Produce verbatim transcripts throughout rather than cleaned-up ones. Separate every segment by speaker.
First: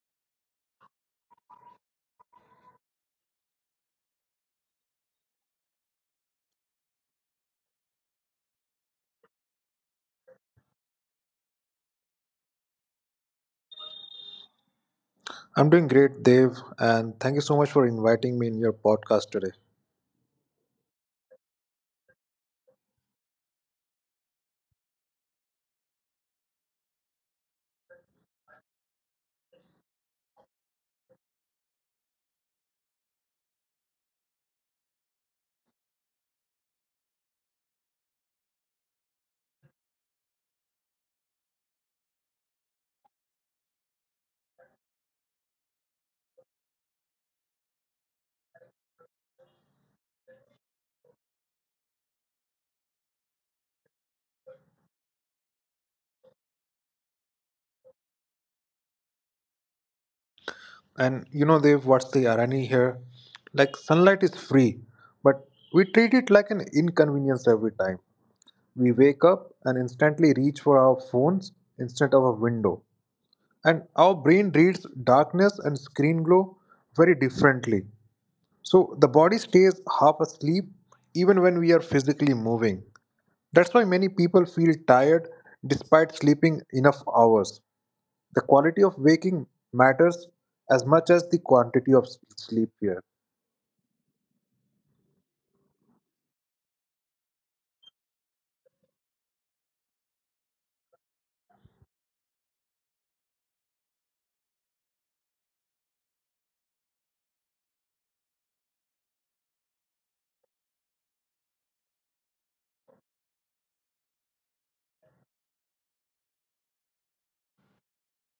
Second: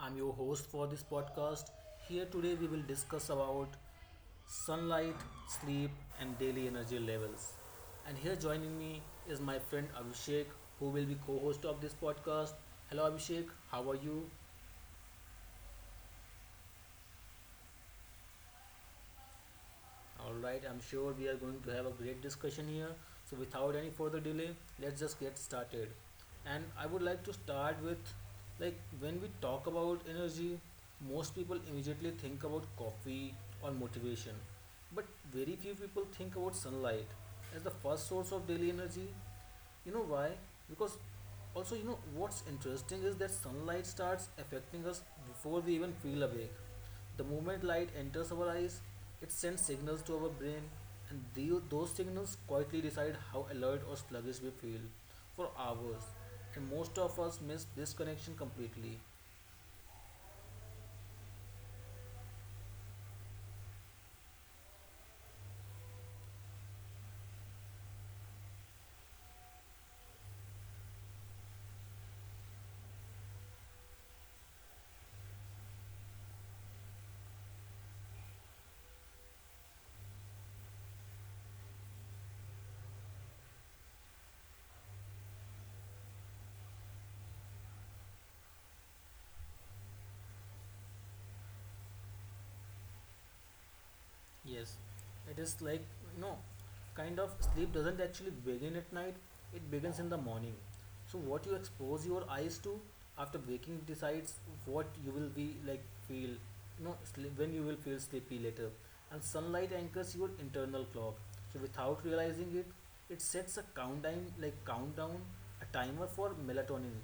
Speaker 1: I'm your host for this podcast. Here today we will discuss about sunlight, sleep and daily energy levels. And here joining me is my friend Abhishek who will be co-host of this podcast. Hello Abhishek, how are you?
Speaker 2: I'm doing great, Dev, and thank you so much for inviting me in your podcast today.
Speaker 1: All right, I'm sure we are going to have a great discussion here. So, without any further delay, let's just get started. And I would like to start with like when we talk about energy, most people immediately think about coffee or motivation, but very few people think about sunlight as the first source of daily energy, you know why? Because also, you know, what's interesting is that sunlight starts affecting us before we even feel awake. The moment light enters our eyes, it sends signals to our brain, and the, those signals quietly decide how alert or sluggish we feel for hours, and most of us miss this connection completely.
Speaker 2: And you know, Dev, what's the irony here? Like, sunlight is free, but we treat it like an inconvenience every time. We wake up and instantly reach for our phones instead of a window. And our brain reads darkness and screen glow very differently. So the body stays half asleep even when we are physically moving. That's why many people feel tired despite sleeping enough hours. The quality of waking matters as much as the quantity of s- sleep here.
Speaker 1: Yes, it is like, you know, kind of sleep doesn't actually begin at night, it begins in the morning. So, what you expose your eyes to after waking decides what you will be like feel, you know, sleep, when you will feel sleepy later. And sunlight anchors your internal clock. So, without realizing it, it sets a countdown, like countdown, a timer for melatonin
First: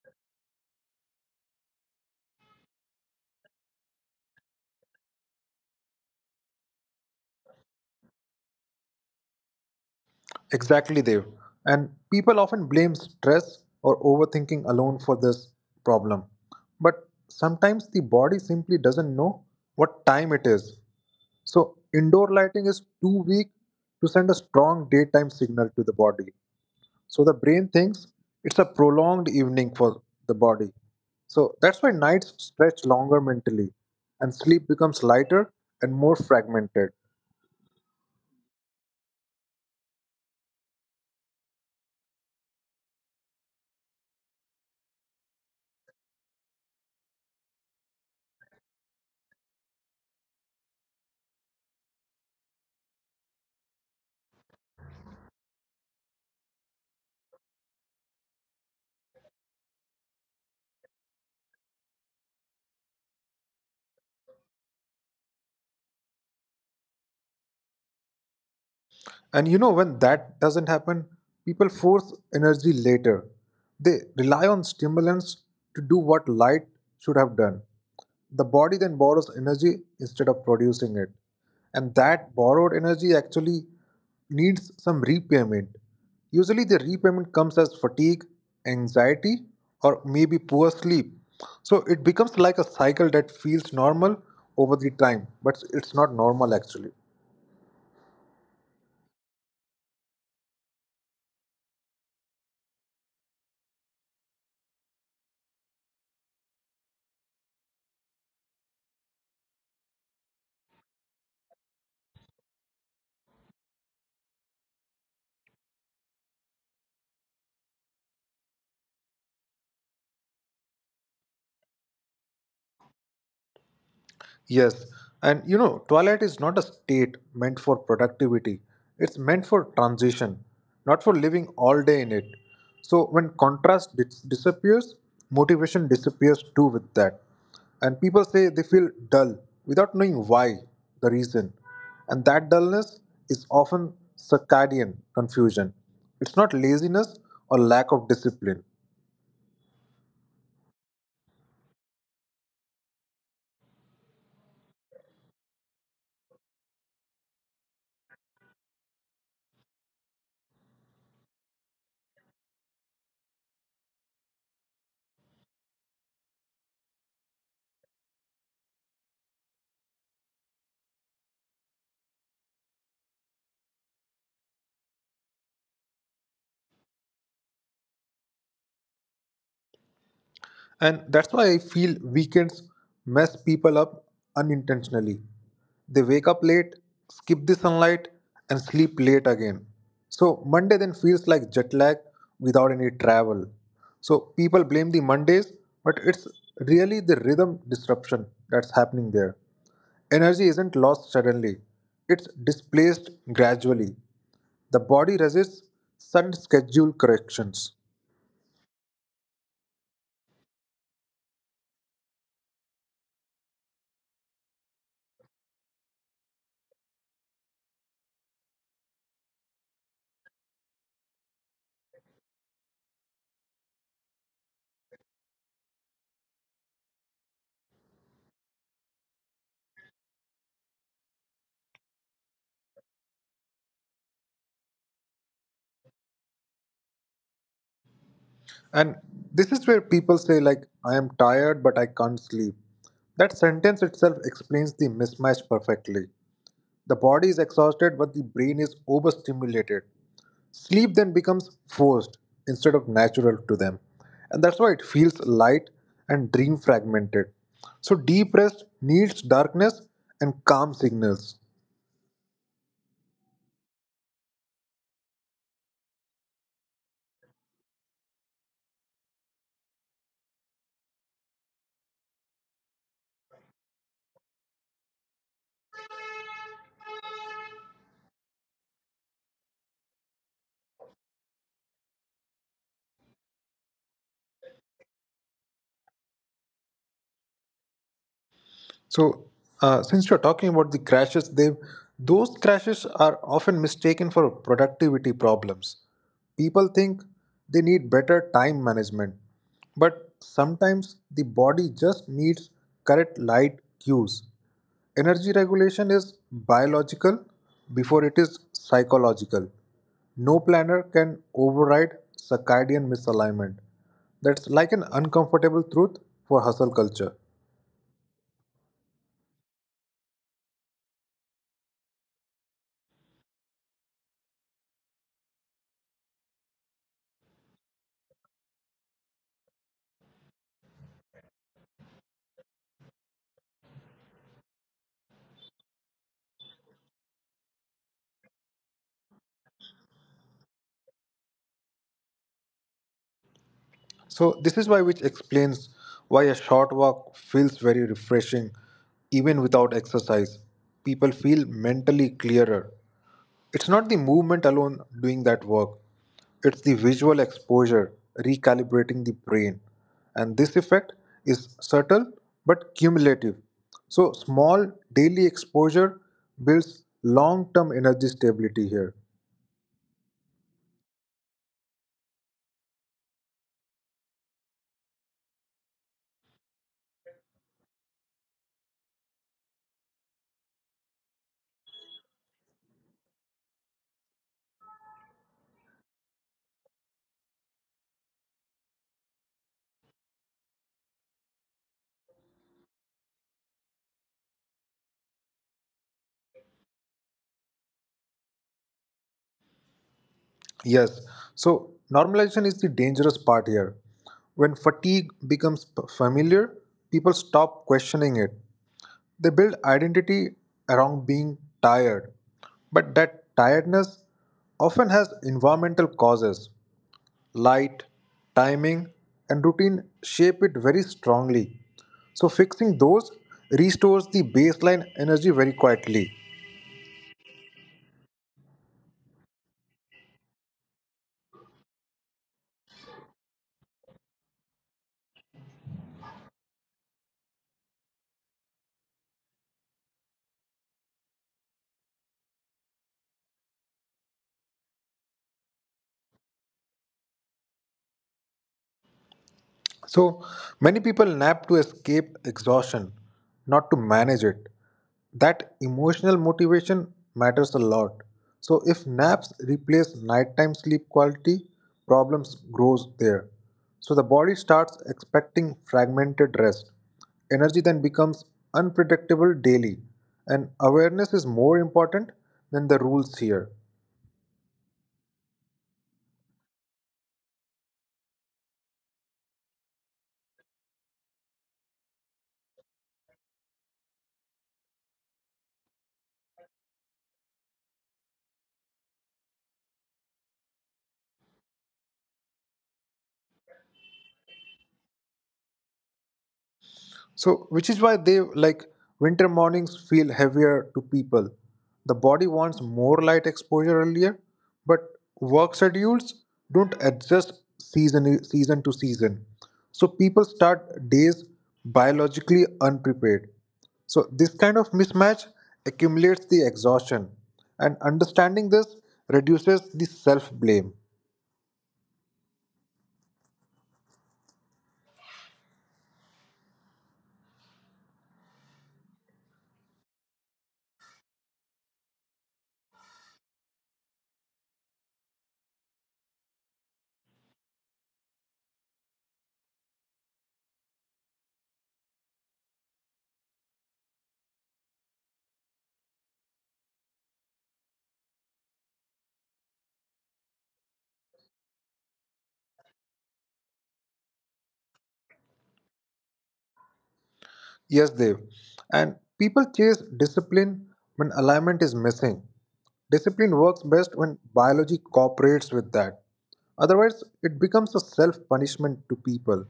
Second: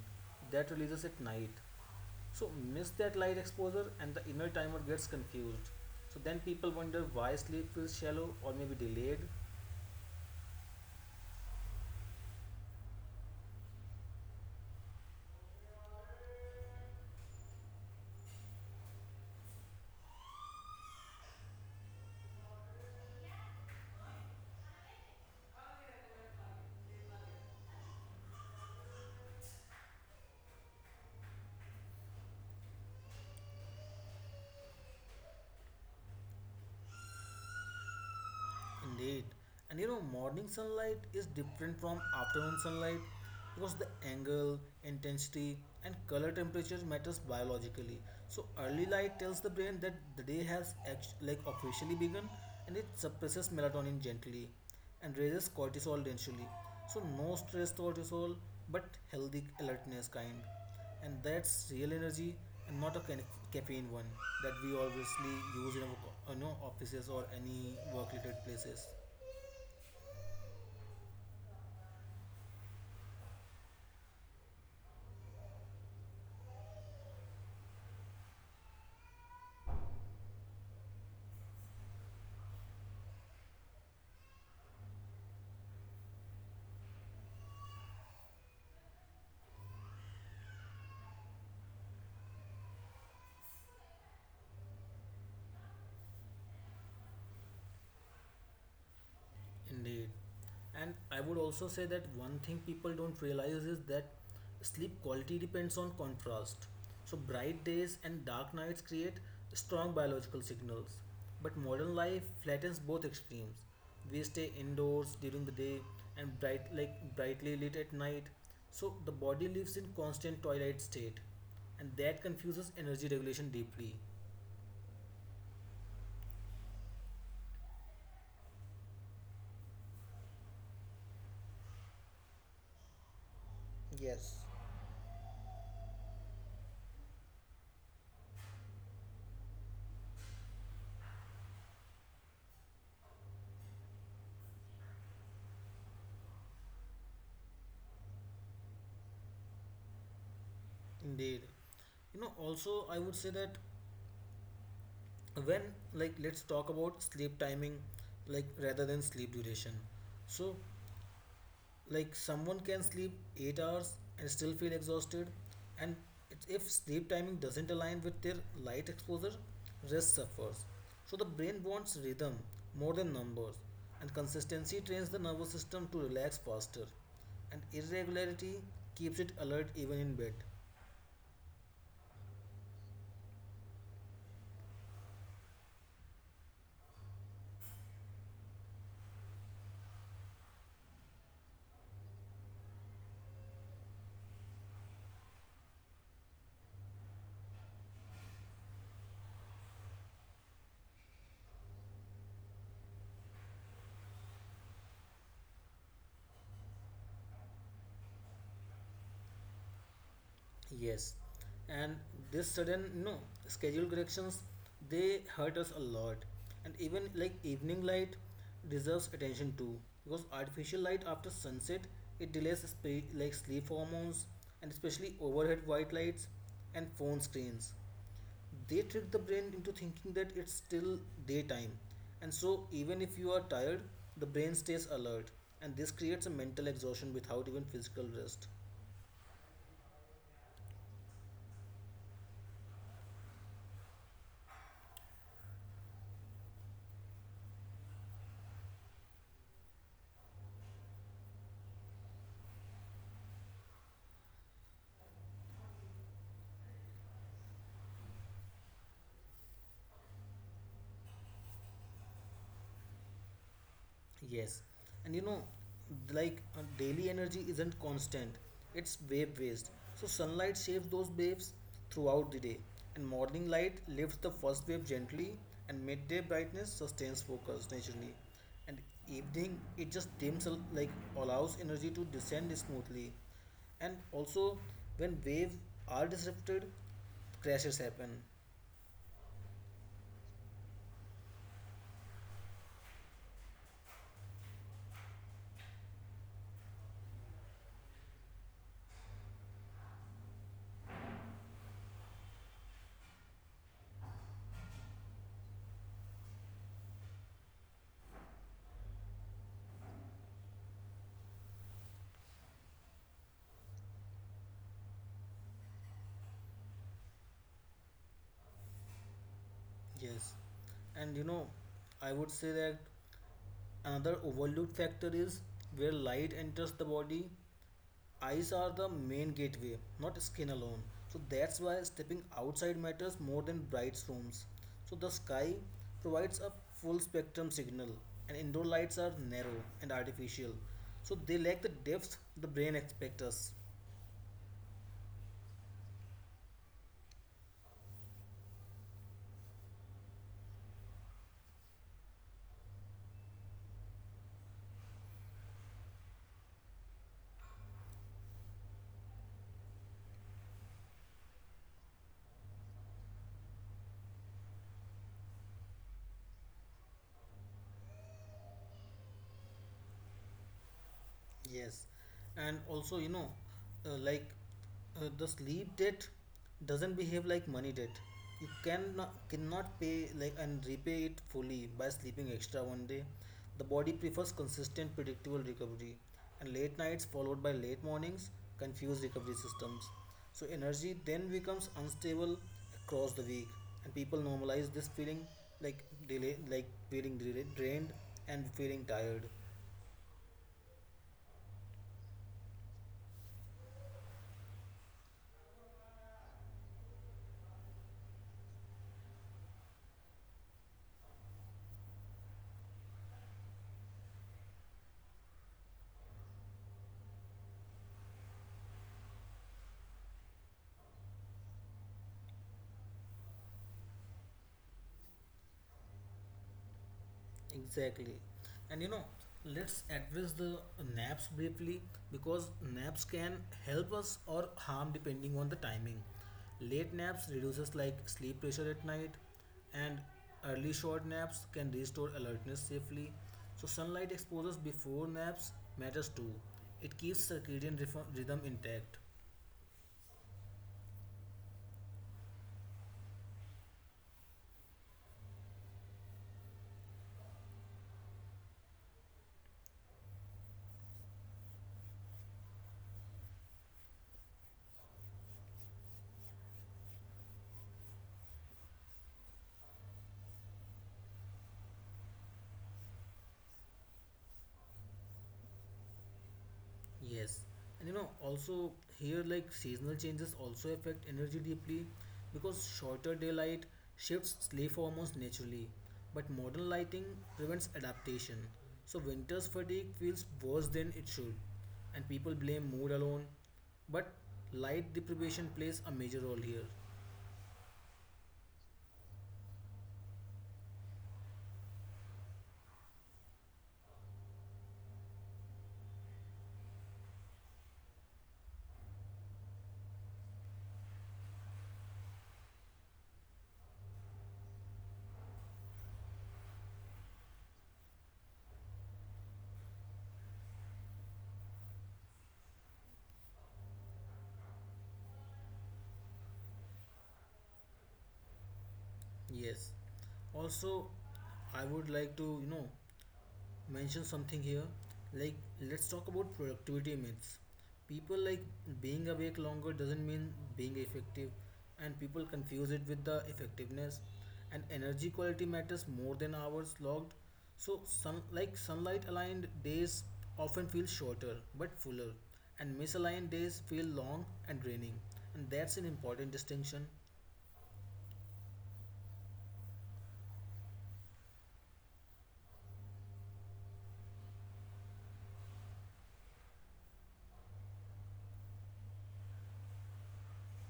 Speaker 1: that releases at night. So miss that light exposure and the inner timer gets confused. So then people wonder why sleep feels shallow or maybe delayed.
Speaker 2: Exactly, Dev. And people often blame stress or overthinking alone for this problem. But sometimes the body simply doesn't know what time it is. So, indoor lighting is too weak to send a strong daytime signal to the body. So the brain thinks it's a prolonged evening for the body. So that's why nights stretch longer mentally and sleep becomes lighter and more fragmented.
Speaker 1: Indeed. And you know, morning sunlight is different from afternoon sunlight because the angle, intensity and color temperature matters biologically. So early light tells the brain that the day has act- like officially begun, and it suppresses melatonin gently and raises cortisol densely. So no stress cortisol, but healthy alertness kind. And that's real energy and not a ca- caffeine one that we obviously use in our co- you know, offices or any work related places.
Speaker 2: And you know, when that doesn't happen, people force energy later. They rely on stimulants to do what light should have done. The body then borrows energy instead of producing it. And that borrowed energy actually needs some repayment. Usually, the repayment comes as fatigue, anxiety, or maybe poor sleep. So it becomes like a cycle that feels normal over the time, but it's not normal actually.
Speaker 1: Indeed. And I would also say that one thing people don't realize is that sleep quality depends on contrast. So, bright days and dark nights create strong biological signals. But modern life flattens both extremes. We stay indoors during the day and bright, like brightly lit at night. So, the body lives in constant twilight state, and that confuses energy regulation deeply.
Speaker 2: Yes, and you know, twilight is not a state meant for productivity. It's meant for transition, not for living all day in it. So when
Speaker 1: Yes.
Speaker 2: contrast dis- disappears, motivation disappears too with that. And people say they feel dull without knowing why, the reason. And that dullness is often circadian confusion. It's not laziness or lack of discipline.
Speaker 1: Indeed. You know, also, I would say that when, like let's talk about sleep timing like rather than sleep duration. So like someone can sleep eight hours and still feel exhausted, and it- if sleep timing doesn't align with their light exposure, rest suffers. So the brain wants rhythm more than numbers, and consistency trains the nervous system to relax faster, and irregularity keeps it alert even in bed.
Speaker 2: And that's why I feel weekends mess people up unintentionally. They wake up late, skip the sunlight, and sleep late again. So Monday then feels like jet lag without any travel. So people blame the Mondays, but it's really the rhythm disruption that's happening there. Energy isn't lost suddenly, it's displaced gradually. The body resists sudden schedule corrections.
Speaker 1: Yes, and this sudden no schedule corrections, they hurt us a lot, and even like evening light deserves attention too, because artificial light after sunset, it delays spe- like sleep hormones, and especially overhead white lights and phone screens. They trick the brain into thinking that it's still daytime, and so even if you are tired, the brain stays alert, and this creates a mental exhaustion without even physical rest.
Speaker 2: And this is where people say, like, I am tired, but I can't sleep. That sentence itself explains the mismatch perfectly. The body is exhausted, but the brain is overstimulated. Sleep then becomes forced instead of natural to them. And that's why it feels light and dream fragmented. So, deep rest needs darkness and calm signals.
Speaker 1: Yes, and you know, like uh, daily energy isn't constant, it's wave based. So, sunlight shapes those waves throughout the day, and morning light lifts the first wave gently, and midday brightness sustains focus naturally. And evening, it just dims, al- like allows energy to descend smoothly. And also, when waves are disrupted, crashes happen.
Speaker 2: So, uh, since you're talking about the crashes, they those crashes are often mistaken for productivity problems. People think they need better time management, but sometimes the body just needs correct light cues. Energy regulation is biological before it is psychological. No planner can override circadian misalignment. That's like an uncomfortable truth for hustle culture.
Speaker 1: Yes, and you know, I would say that another overlooked factor is where light enters the body. Eyes are the main gateway, not skin alone. So that's why stepping outside matters more than bright rooms. So the sky provides a full spectrum signal, and indoor lights are narrow and artificial. So they lack the depth the brain expects us.
Speaker 2: So this is why which explains why a short walk feels very refreshing even without exercise. People feel mentally clearer. It's not the movement alone doing that work. It's the visual exposure recalibrating the brain. And this effect is subtle but cumulative. So small daily exposure builds long-term energy stability here.
Speaker 1: Yes, and also, you know, uh, like uh, the sleep debt doesn't behave like money debt. You cannot cannot pay like and repay it fully by sleeping extra one day. The body prefers consistent, predictable recovery, and late nights followed by late mornings confuse recovery systems. So energy then becomes unstable across the week, and people normalize this feeling like delay, like feeling dra- drained and feeling tired.
Speaker 2: Yes. So, normalization is the dangerous part here. When fatigue becomes p- familiar, people stop questioning it. They build identity around being tired, but that tiredness often has environmental causes. Light, timing, and routine shape it very strongly. So, fixing those restores the baseline energy very quietly.
Speaker 1: Exactly. And you know, let's address the naps briefly, because naps can help us or harm depending on the timing. Late naps reduces like sleep pressure at night, and early short naps can restore alertness safely. So sunlight exposures before naps matters too. It keeps circadian rhythm rhythm intact.
Speaker 2: So many people nap to escape exhaustion, not to manage it. That emotional motivation matters a lot. So if naps replace nighttime sleep quality, problems grows there. So the body starts expecting fragmented rest. Energy then becomes unpredictable daily, and awareness is more important than the rules here.
Speaker 1: Yes, and you know, also here, like seasonal changes also affect energy deeply because shorter daylight shifts sleep hormones naturally, but modern lighting prevents adaptation. So, winter's fatigue feels worse than it should, and people blame mood alone. But light deprivation plays a major role here.
Speaker 2: So, which is why they like winter mornings feel heavier to people. The body wants more light exposure earlier, but work schedules don't adjust season season to season. So people start days biologically unprepared. So this kind of mismatch accumulates the exhaustion, and understanding this reduces the self blame.
Speaker 1: Yes, also, I would like to, you know, mention something here, like let's talk about productivity myths. People like being awake longer doesn't mean being effective, and people confuse it with the effectiveness, and energy quality matters more than hours logged. So sun like sunlight aligned days often feel shorter but fuller, and misaligned days feel long and draining, and that's an important distinction.
Speaker 2: Yes, Dev. And people chase discipline when alignment is missing. Discipline works best when biology cooperates with that. Otherwise, it becomes a self punishment to people.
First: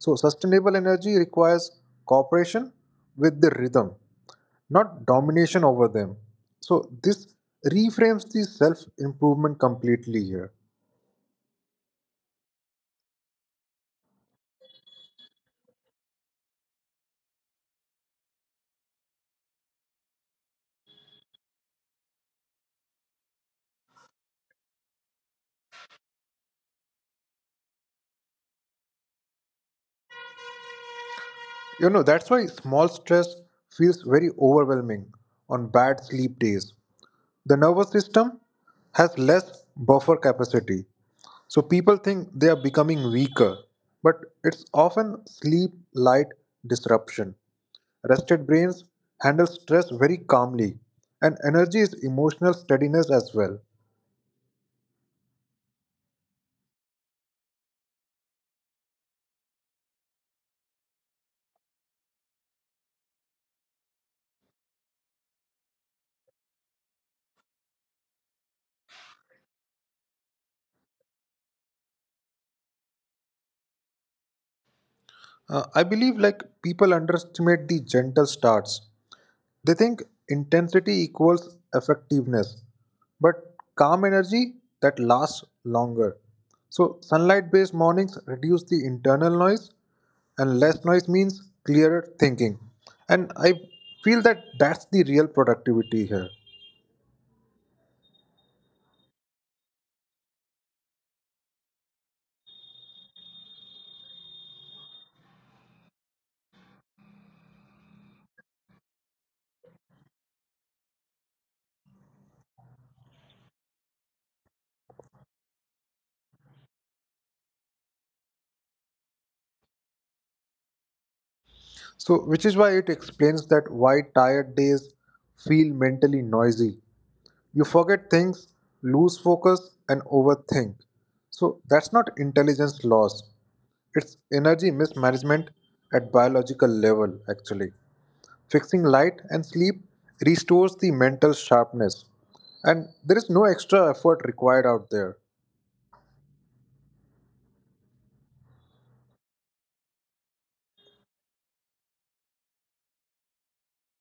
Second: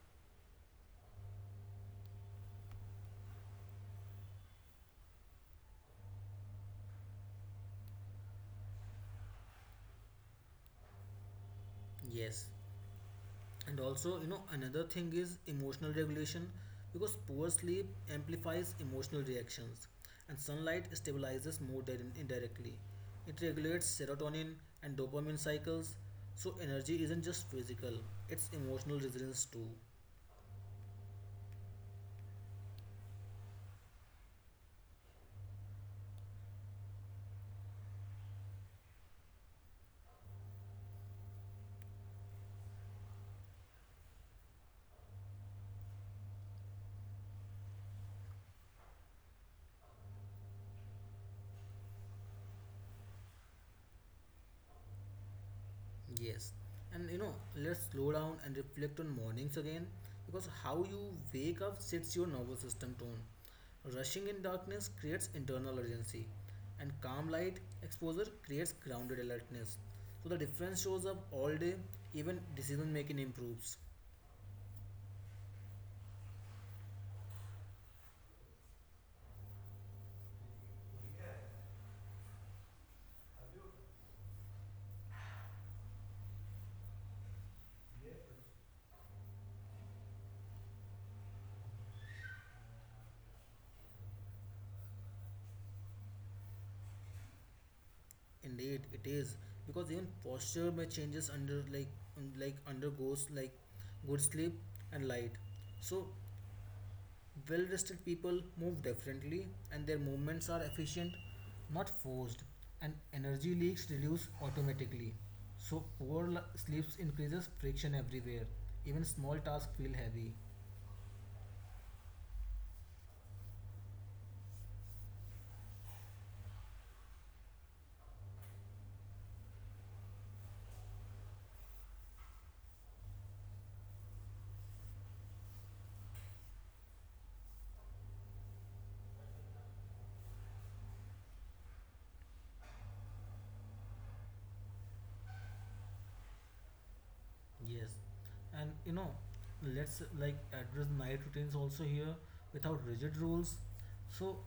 Speaker 2: So, sustainable energy requires cooperation with the rhythm, not domination over them. So, this reframes the self improvement completely here.
Speaker 1: Yes, and also, you know, another thing is emotional regulation because poor sleep amplifies emotional reactions, and sunlight stabilizes mood dir- indirectly. It regulates serotonin and dopamine cycles. So energy isn't just physical, it's emotional resilience too.
Speaker 2: You know, that's why small stress feels very overwhelming on bad sleep days. The nervous system has less buffer capacity. So people think they are becoming weaker, but it's often sleep light disruption. Rested brains handle stress very calmly, and energy is emotional steadiness as well.
Speaker 1: Yes, and you know, let's slow down and reflect on mornings again because how you wake up sets your nervous system tone. Rushing in darkness creates internal urgency, and calm light exposure creates grounded alertness. So the difference shows up all day, even decision making improves.
Speaker 2: Uh, I believe like people underestimate the gentle starts. They think intensity equals effectiveness, but calm energy that lasts longer. So, sunlight based mornings reduce the internal noise, and less noise means clearer thinking. And I feel that that's the real productivity here.
Speaker 1: Indeed, it is, because even posture may changes under like um, like undergoes like good sleep and light. So well rested people move differently and their movements are efficient, not forced, and energy leaks reduce automatically. So, poor l- sleeps increases friction everywhere. Even small tasks feel heavy.
Speaker 2: So, which is why it explains that why tired days feel mentally noisy. You forget things, lose focus, and overthink. So that's not intelligence loss. It's energy mismanagement at biological level, actually. Fixing light and sleep restores the mental sharpness, and there is no extra effort required out there.
Speaker 1: Yes. And you know, let's like address night routines also here without rigid rules. So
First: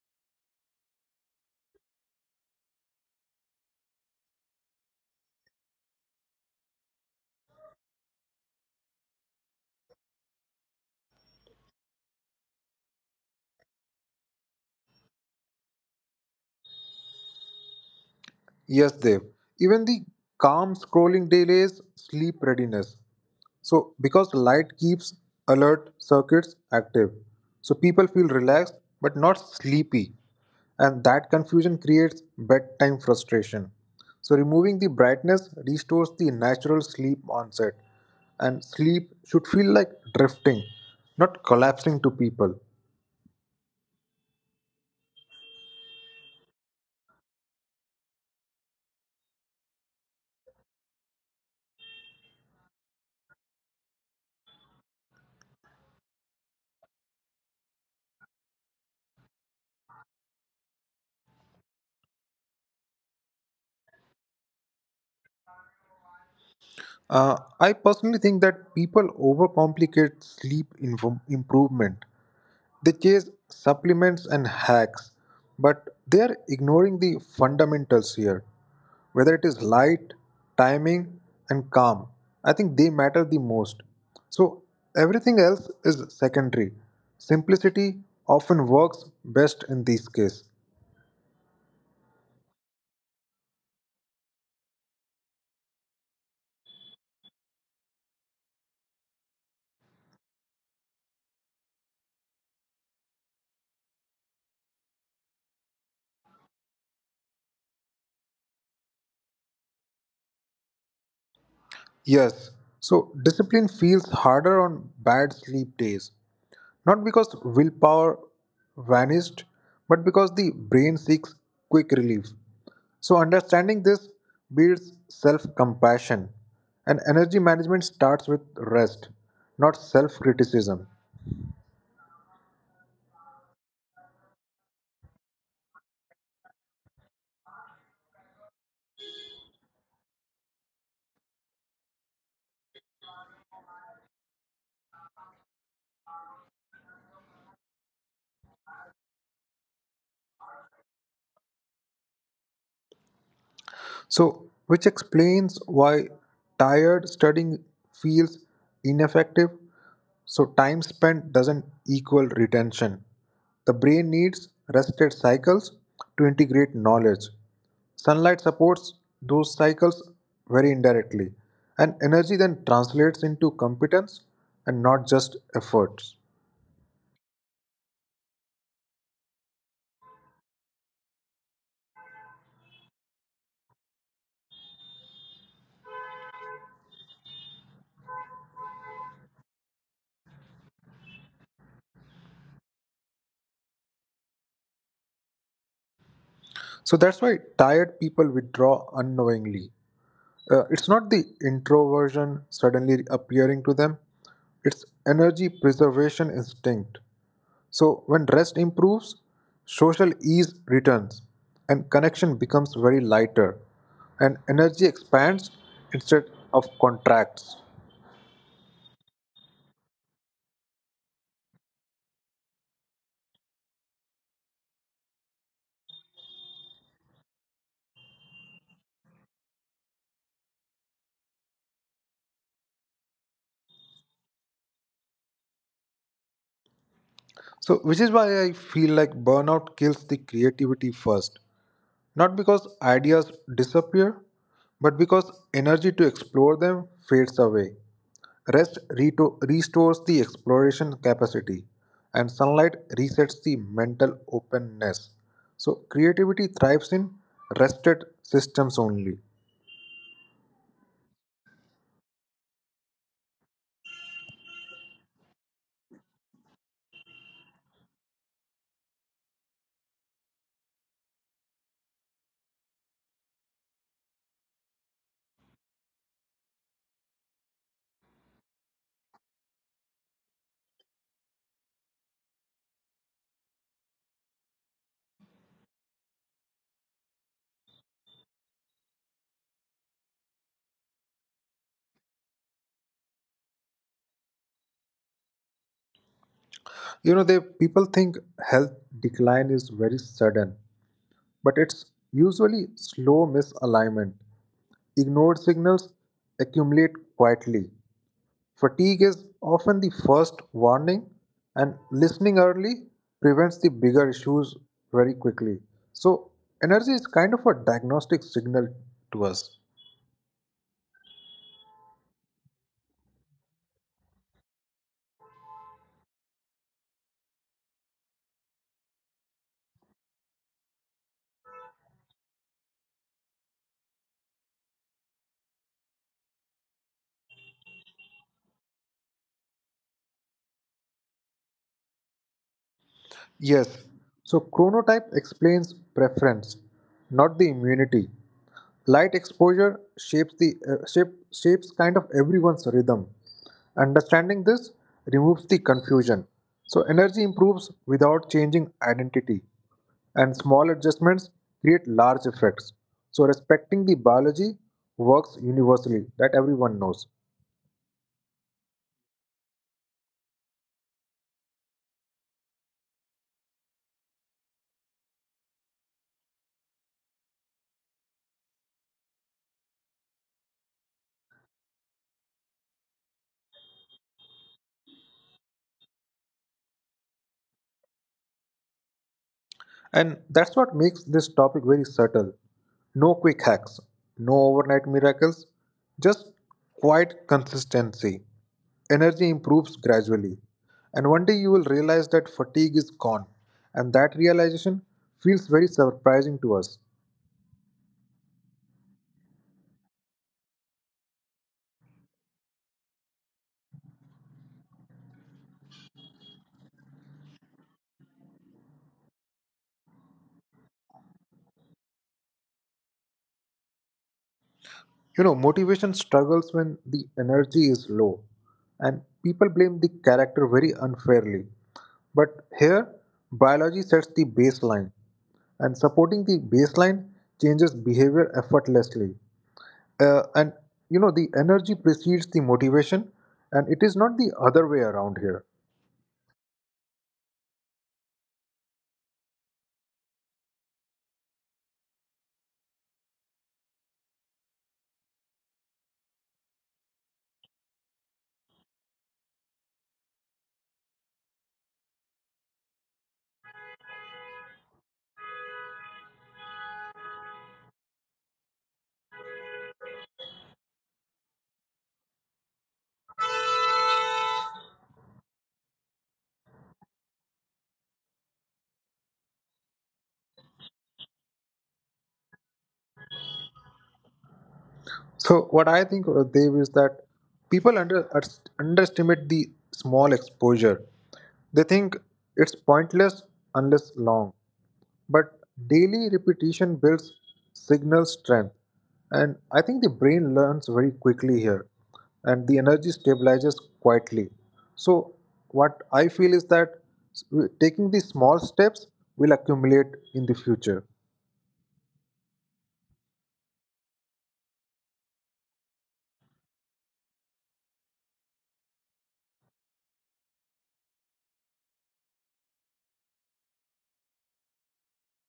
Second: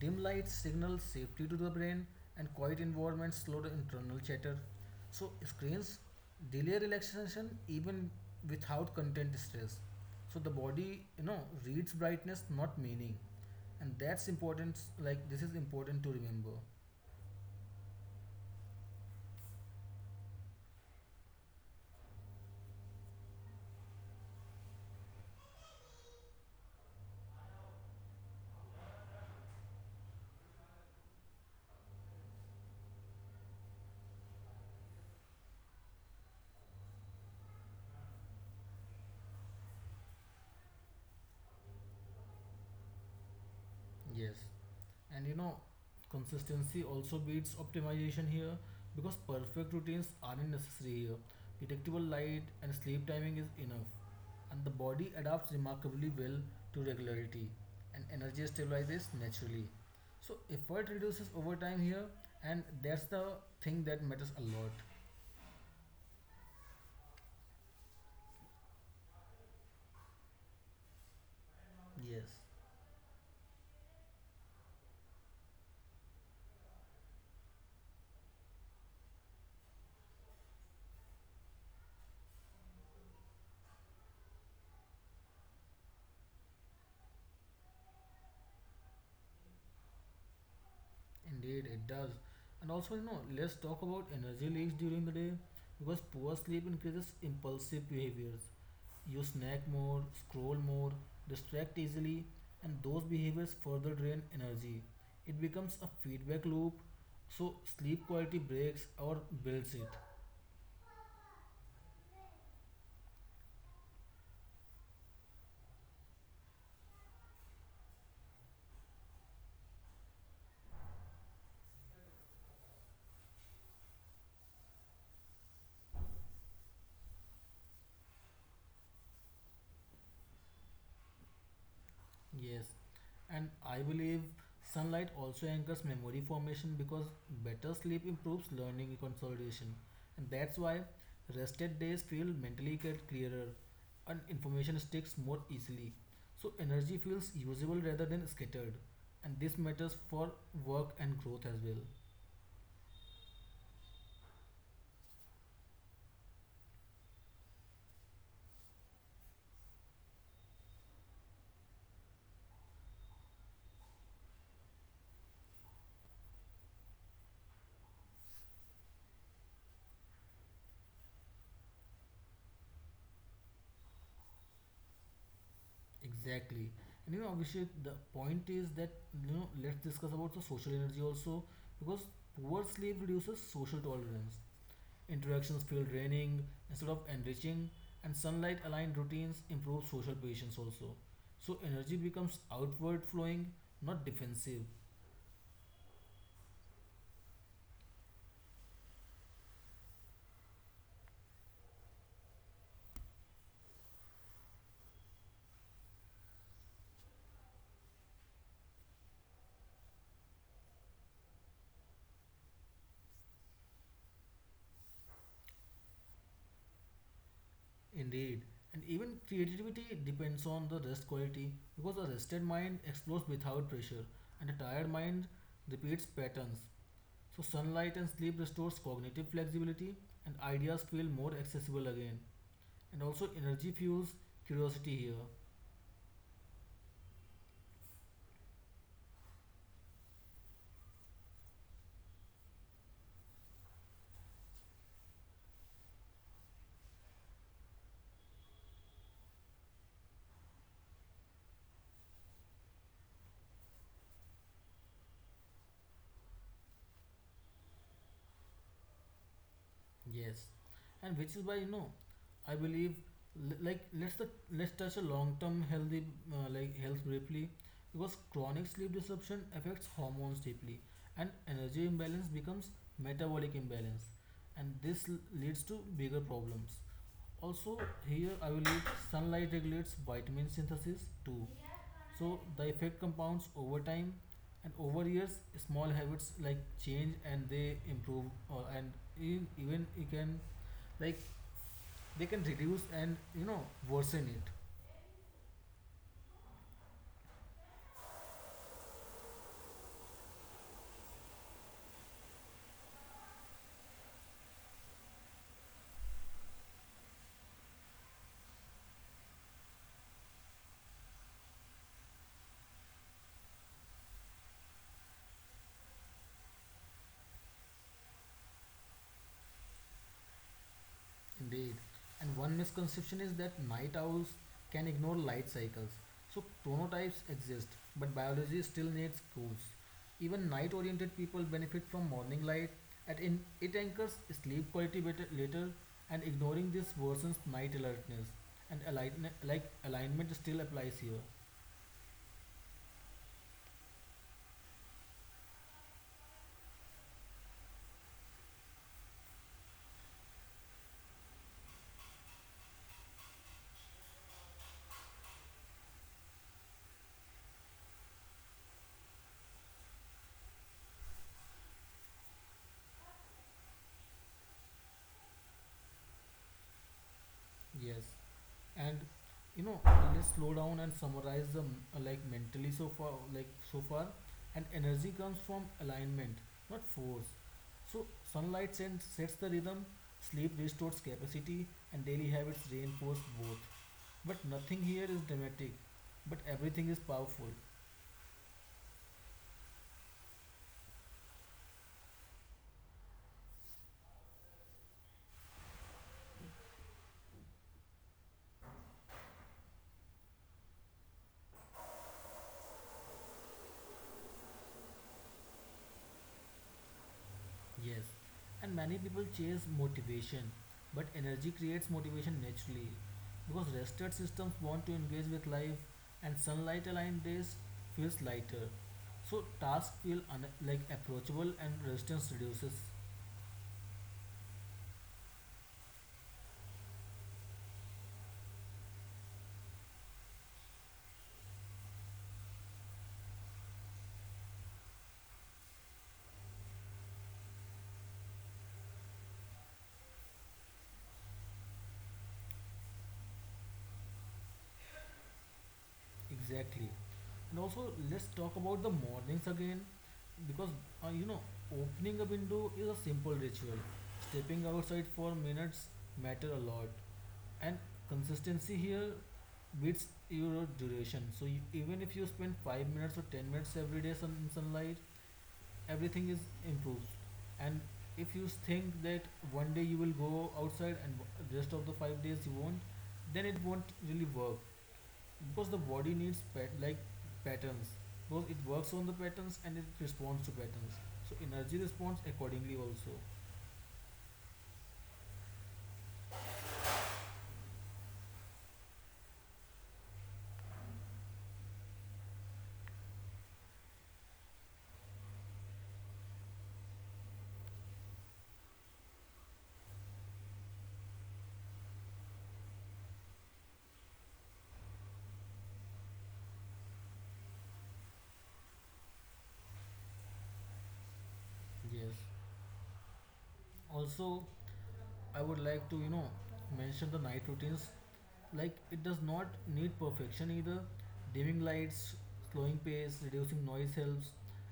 Speaker 1: dim lights signal safety to the brain, and quiet environments slow the internal chatter. So screens delay relaxation even without content stress. So the body, you know, reads brightness not meaning, and that's important, like this is important to remember.
Speaker 2: Yes, Dev. Even the calm scrolling delays sleep readiness. So, because light keeps alert circuits active, so people feel relaxed but not sleepy, and that confusion creates bedtime frustration. So, removing the brightness restores the natural sleep onset, and sleep should feel like drifting, not collapsing to people.
Speaker 1: Yes, and you know, consistency also beats optimization here, because perfect routines aren't necessary here. Predictable light and sleep timing is enough, and the body adapts remarkably well to regularity, and energy stabilizes naturally. So effort reduces over time here, and that's the thing that matters a lot.
Speaker 2: Uh, I personally think that people overcomplicate sleep inv- improvement. They
Speaker 1: Yes,
Speaker 2: chase supplements and hacks, but they are ignoring the fundamentals here. Whether it is light, timing, and calm, I think they matter the most. So everything else is secondary. Simplicity often works best in these cases.
Speaker 1: indeed it does. And also, you know, let's talk about energy leaks during the day because poor sleep increases impulsive behaviors. You snack more, scroll more, distract easily, and those behaviors further drain energy. It becomes a feedback loop, so sleep quality breaks or builds it.
Speaker 2: Yes, so discipline feels harder on bad sleep days, not because willpower vanished, but because the brain seeks quick relief. So, understanding this builds self compassion, and energy management starts with rest, not self criticism.
Speaker 1: Yes, and I believe sunlight also anchors memory formation because better sleep improves learning consolidation. And that's why rested days feel mentally get clearer and information sticks more easily. So energy feels usable rather than scattered. And this matters for work and growth as well.
Speaker 2: So, which explains why tired studying feels ineffective. So, time spent doesn't equal retention. The brain needs rested cycles to integrate knowledge. Sunlight supports those cycles very indirectly, and energy then translates into competence and not just efforts.
Speaker 1: Exactly. And you know, Abhishek, the point is that, you know, let's discuss about the social energy also, because poor sleep reduces social tolerance. Interactions feel draining instead of enriching, and sunlight aligned routines improve social patience also. So energy becomes outward flowing, not defensive.
Speaker 2: So, that's why tired people withdraw unknowingly. Uh, it's not the introversion suddenly appearing to them, it's energy preservation instinct. So, when rest improves, social ease returns and connection becomes very lighter, and energy expands instead of contracts.
Speaker 1: Indeed. And even creativity depends on the rest quality because a rested mind explores without pressure and a tired mind repeats patterns. So sunlight and sleep restores cognitive flexibility, and ideas feel more accessible again. And also energy fuels curiosity here.
Speaker 2: So, which is why I feel like burnout kills the creativity first. Not because ideas disappear, but because energy to explore them fades away. Rest reto- restores the exploration capacity, and sunlight resets the mental openness. So, creativity thrives in rested systems only.
Speaker 1: Yes, and which is why, you know, I believe l- like let's the, let's touch a long-term healthy uh, like health briefly because chronic sleep disruption affects hormones deeply, and energy imbalance becomes metabolic imbalance, and this l- leads to bigger problems. Also, here I will leave sunlight regulates vitamin synthesis too. So, the effect compounds over time and over years, small habits like change and they improve, or and in, even it can like they can reduce and, you know, worsen it.
Speaker 2: You know, they people think health decline is very sudden, but it's usually slow misalignment. Ignored signals accumulate quietly. Fatigue is often the first warning, and listening early prevents the bigger issues very quickly. So, energy is kind of a diagnostic signal to us.
Speaker 1: Indeed. And one misconception is that night owls can ignore light cycles. So chronotypes exist, but biology still needs rules. Even night-oriented people benefit from morning light, and in, it anchors sleep quality better later. And ignoring this worsens night alertness. And align, like alignment still applies here.
Speaker 2: Yes, so chronotype explains preference, not the immunity. Light exposure shapes the uh, shape, shapes kind of everyone's rhythm. Understanding this removes the confusion. So energy improves without changing identity, and small adjustments create large effects. So respecting the biology works universally that everyone knows.
Speaker 1: Yes. And you know, let's slow down and summarize them m- like mentally so far like so far, and energy comes from alignment, not force. So sunlight sen- sets the rhythm, sleep restores capacity, and daily habits reinforce both, but nothing here is dramatic, but everything is powerful.
Speaker 2: And that's what makes this topic very subtle. No quick hacks, no overnight miracles, just quiet consistency. Energy improves gradually. And one day you will realize that fatigue is gone. And that realization feels very surprising to us.
Speaker 1: Yes, and many people chase motivation, but energy creates motivation naturally because rested systems want to engage with life, and sunlight aligned days feels lighter. So tasks feel un- like approachable and resistance reduces.
Speaker 2: You know, motivation struggles when the energy is low, and people blame the character very unfairly. But here, biology sets the baseline, and supporting the baseline changes behavior effortlessly. Uh, and you know, the energy precedes the motivation, and it is not the other way around here.
Speaker 1: Exactly. And also let's talk about the mornings again because uh, you know, opening a window is a simple ritual. Stepping outside for minutes matter a lot, and consistency here beats your duration. So you, even if you spend five minutes or ten minutes every day sun, in sunlight, everything is improved. And if you think that one day you will go outside and w- rest of the five days you won't, then it won't really work because the body needs pat- like patterns, because it works on the patterns and it responds to patterns. So energy responds accordingly also.
Speaker 2: So what I think, uh, Dev, is that people under ast- underestimate the small exposure. They think it's pointless unless long. But daily repetition builds signal strength, and I think the brain learns very quickly here, and the energy stabilizes quietly. So what I feel is that s- taking these small steps will accumulate in the future.
Speaker 1: Yes, also I would like to, you know, mention the night routines. Like it does not need perfection either. Dimming lights, slowing pace, reducing noise helps,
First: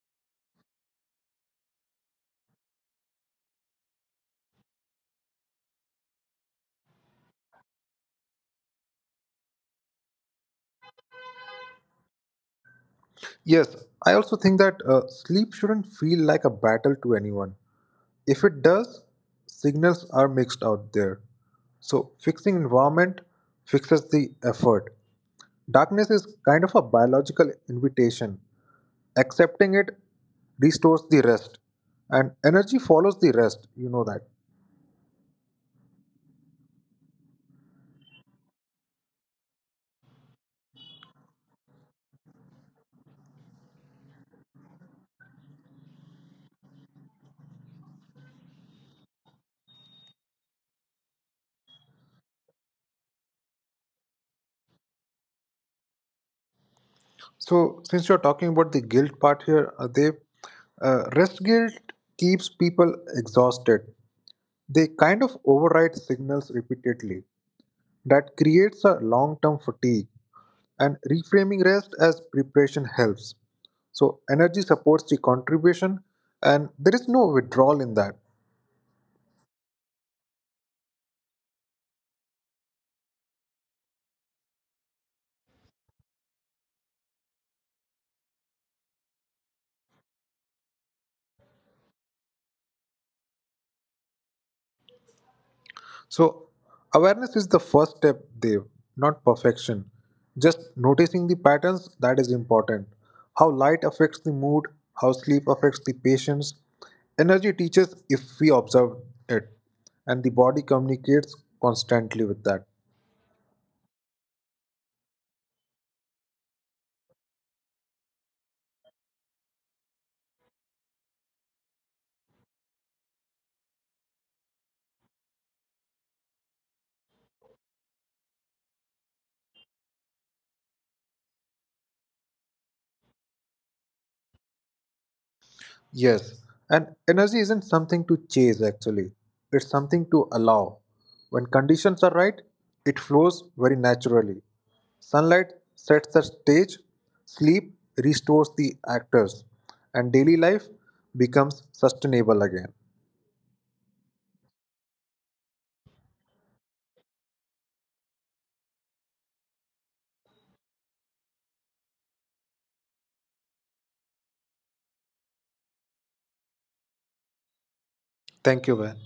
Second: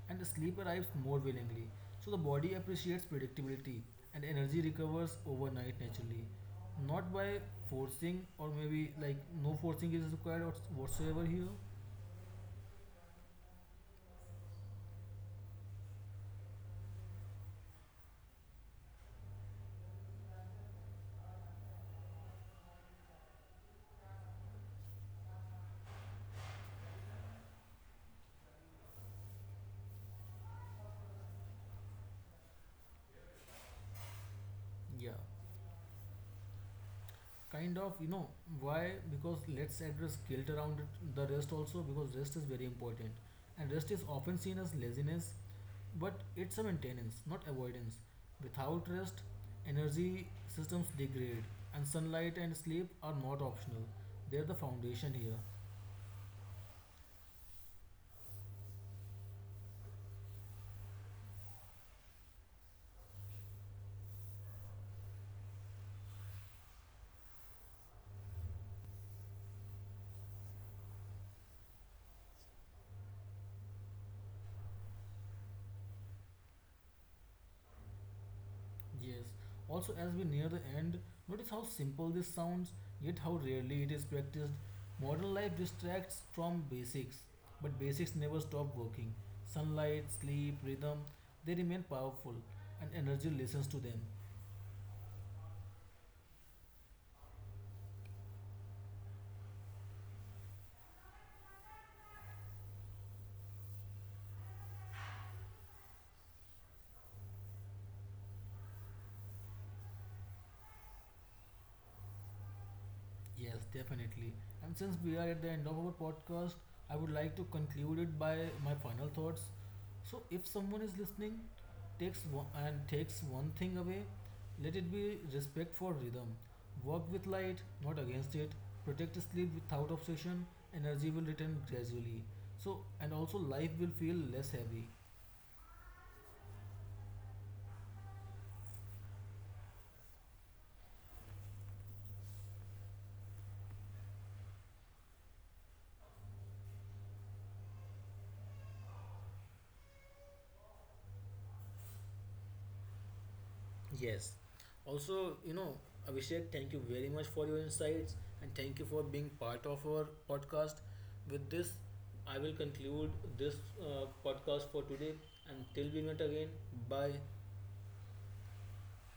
Speaker 1: and the sleep arrives more willingly. So the body appreciates predictability, and energy recovers overnight naturally. Not by forcing, or maybe like no forcing is required or whatsoever here.
Speaker 2: Yes, I also think that uh, sleep shouldn't feel like a battle to anyone. If it does, signals are mixed out there. So fixing environment fixes the effort. Darkness is kind of a biological invitation. Accepting it restores the rest, and energy follows the rest. You know that.
Speaker 1: Yeah. Kind of, you know, why? Because let's address guilt around it, the rest also, because rest is very important. And rest is often seen as laziness. But it's a maintenance, not avoidance. Without rest, energy systems degrade, and sunlight and sleep are not optional. They're the foundation here.
Speaker 2: So, since you're talking about the guilt part here, uh, they uh, rest guilt keeps people exhausted. They kind of override signals repeatedly. That creates a long term fatigue, and reframing rest as preparation helps. So, energy supports the contribution, and there is no withdrawal in that.
Speaker 1: Yes. Also, as we near the end, notice how simple this sounds, yet how rarely it is practiced. Modern life distracts from basics, but basics never stop working. Sunlight, sleep, rhythm, they remain powerful, and energy listens to them.
Speaker 2: So, awareness is the first step, Dev, not perfection. Just noticing the patterns that is important. How light affects the mood, how sleep affects the patients. Energy teaches if we observe it, and the body communicates constantly with that.
Speaker 1: Yes, definitely. And since we are at the end of our podcast, I would like to conclude it by my final thoughts. So, if someone is listening, takes one, and takes one thing away, let it be respect for rhythm. Work with light, not against it. Protect sleep without obsession. Energy will return gradually. So, and also life will feel less heavy.
Speaker 2: Yes, and energy isn't something to chase actually, it's something to allow. When conditions are right, it flows very naturally. Sunlight sets the stage, sleep restores the actors, and daily life becomes sustainable again.
Speaker 1: Yes. Also, you know, Abhishek, thank you very much for your insights and thank you for being part of our podcast. With this, I will conclude this uh, podcast for today. Until we meet again, bye.
Speaker 2: Thank you, Ben.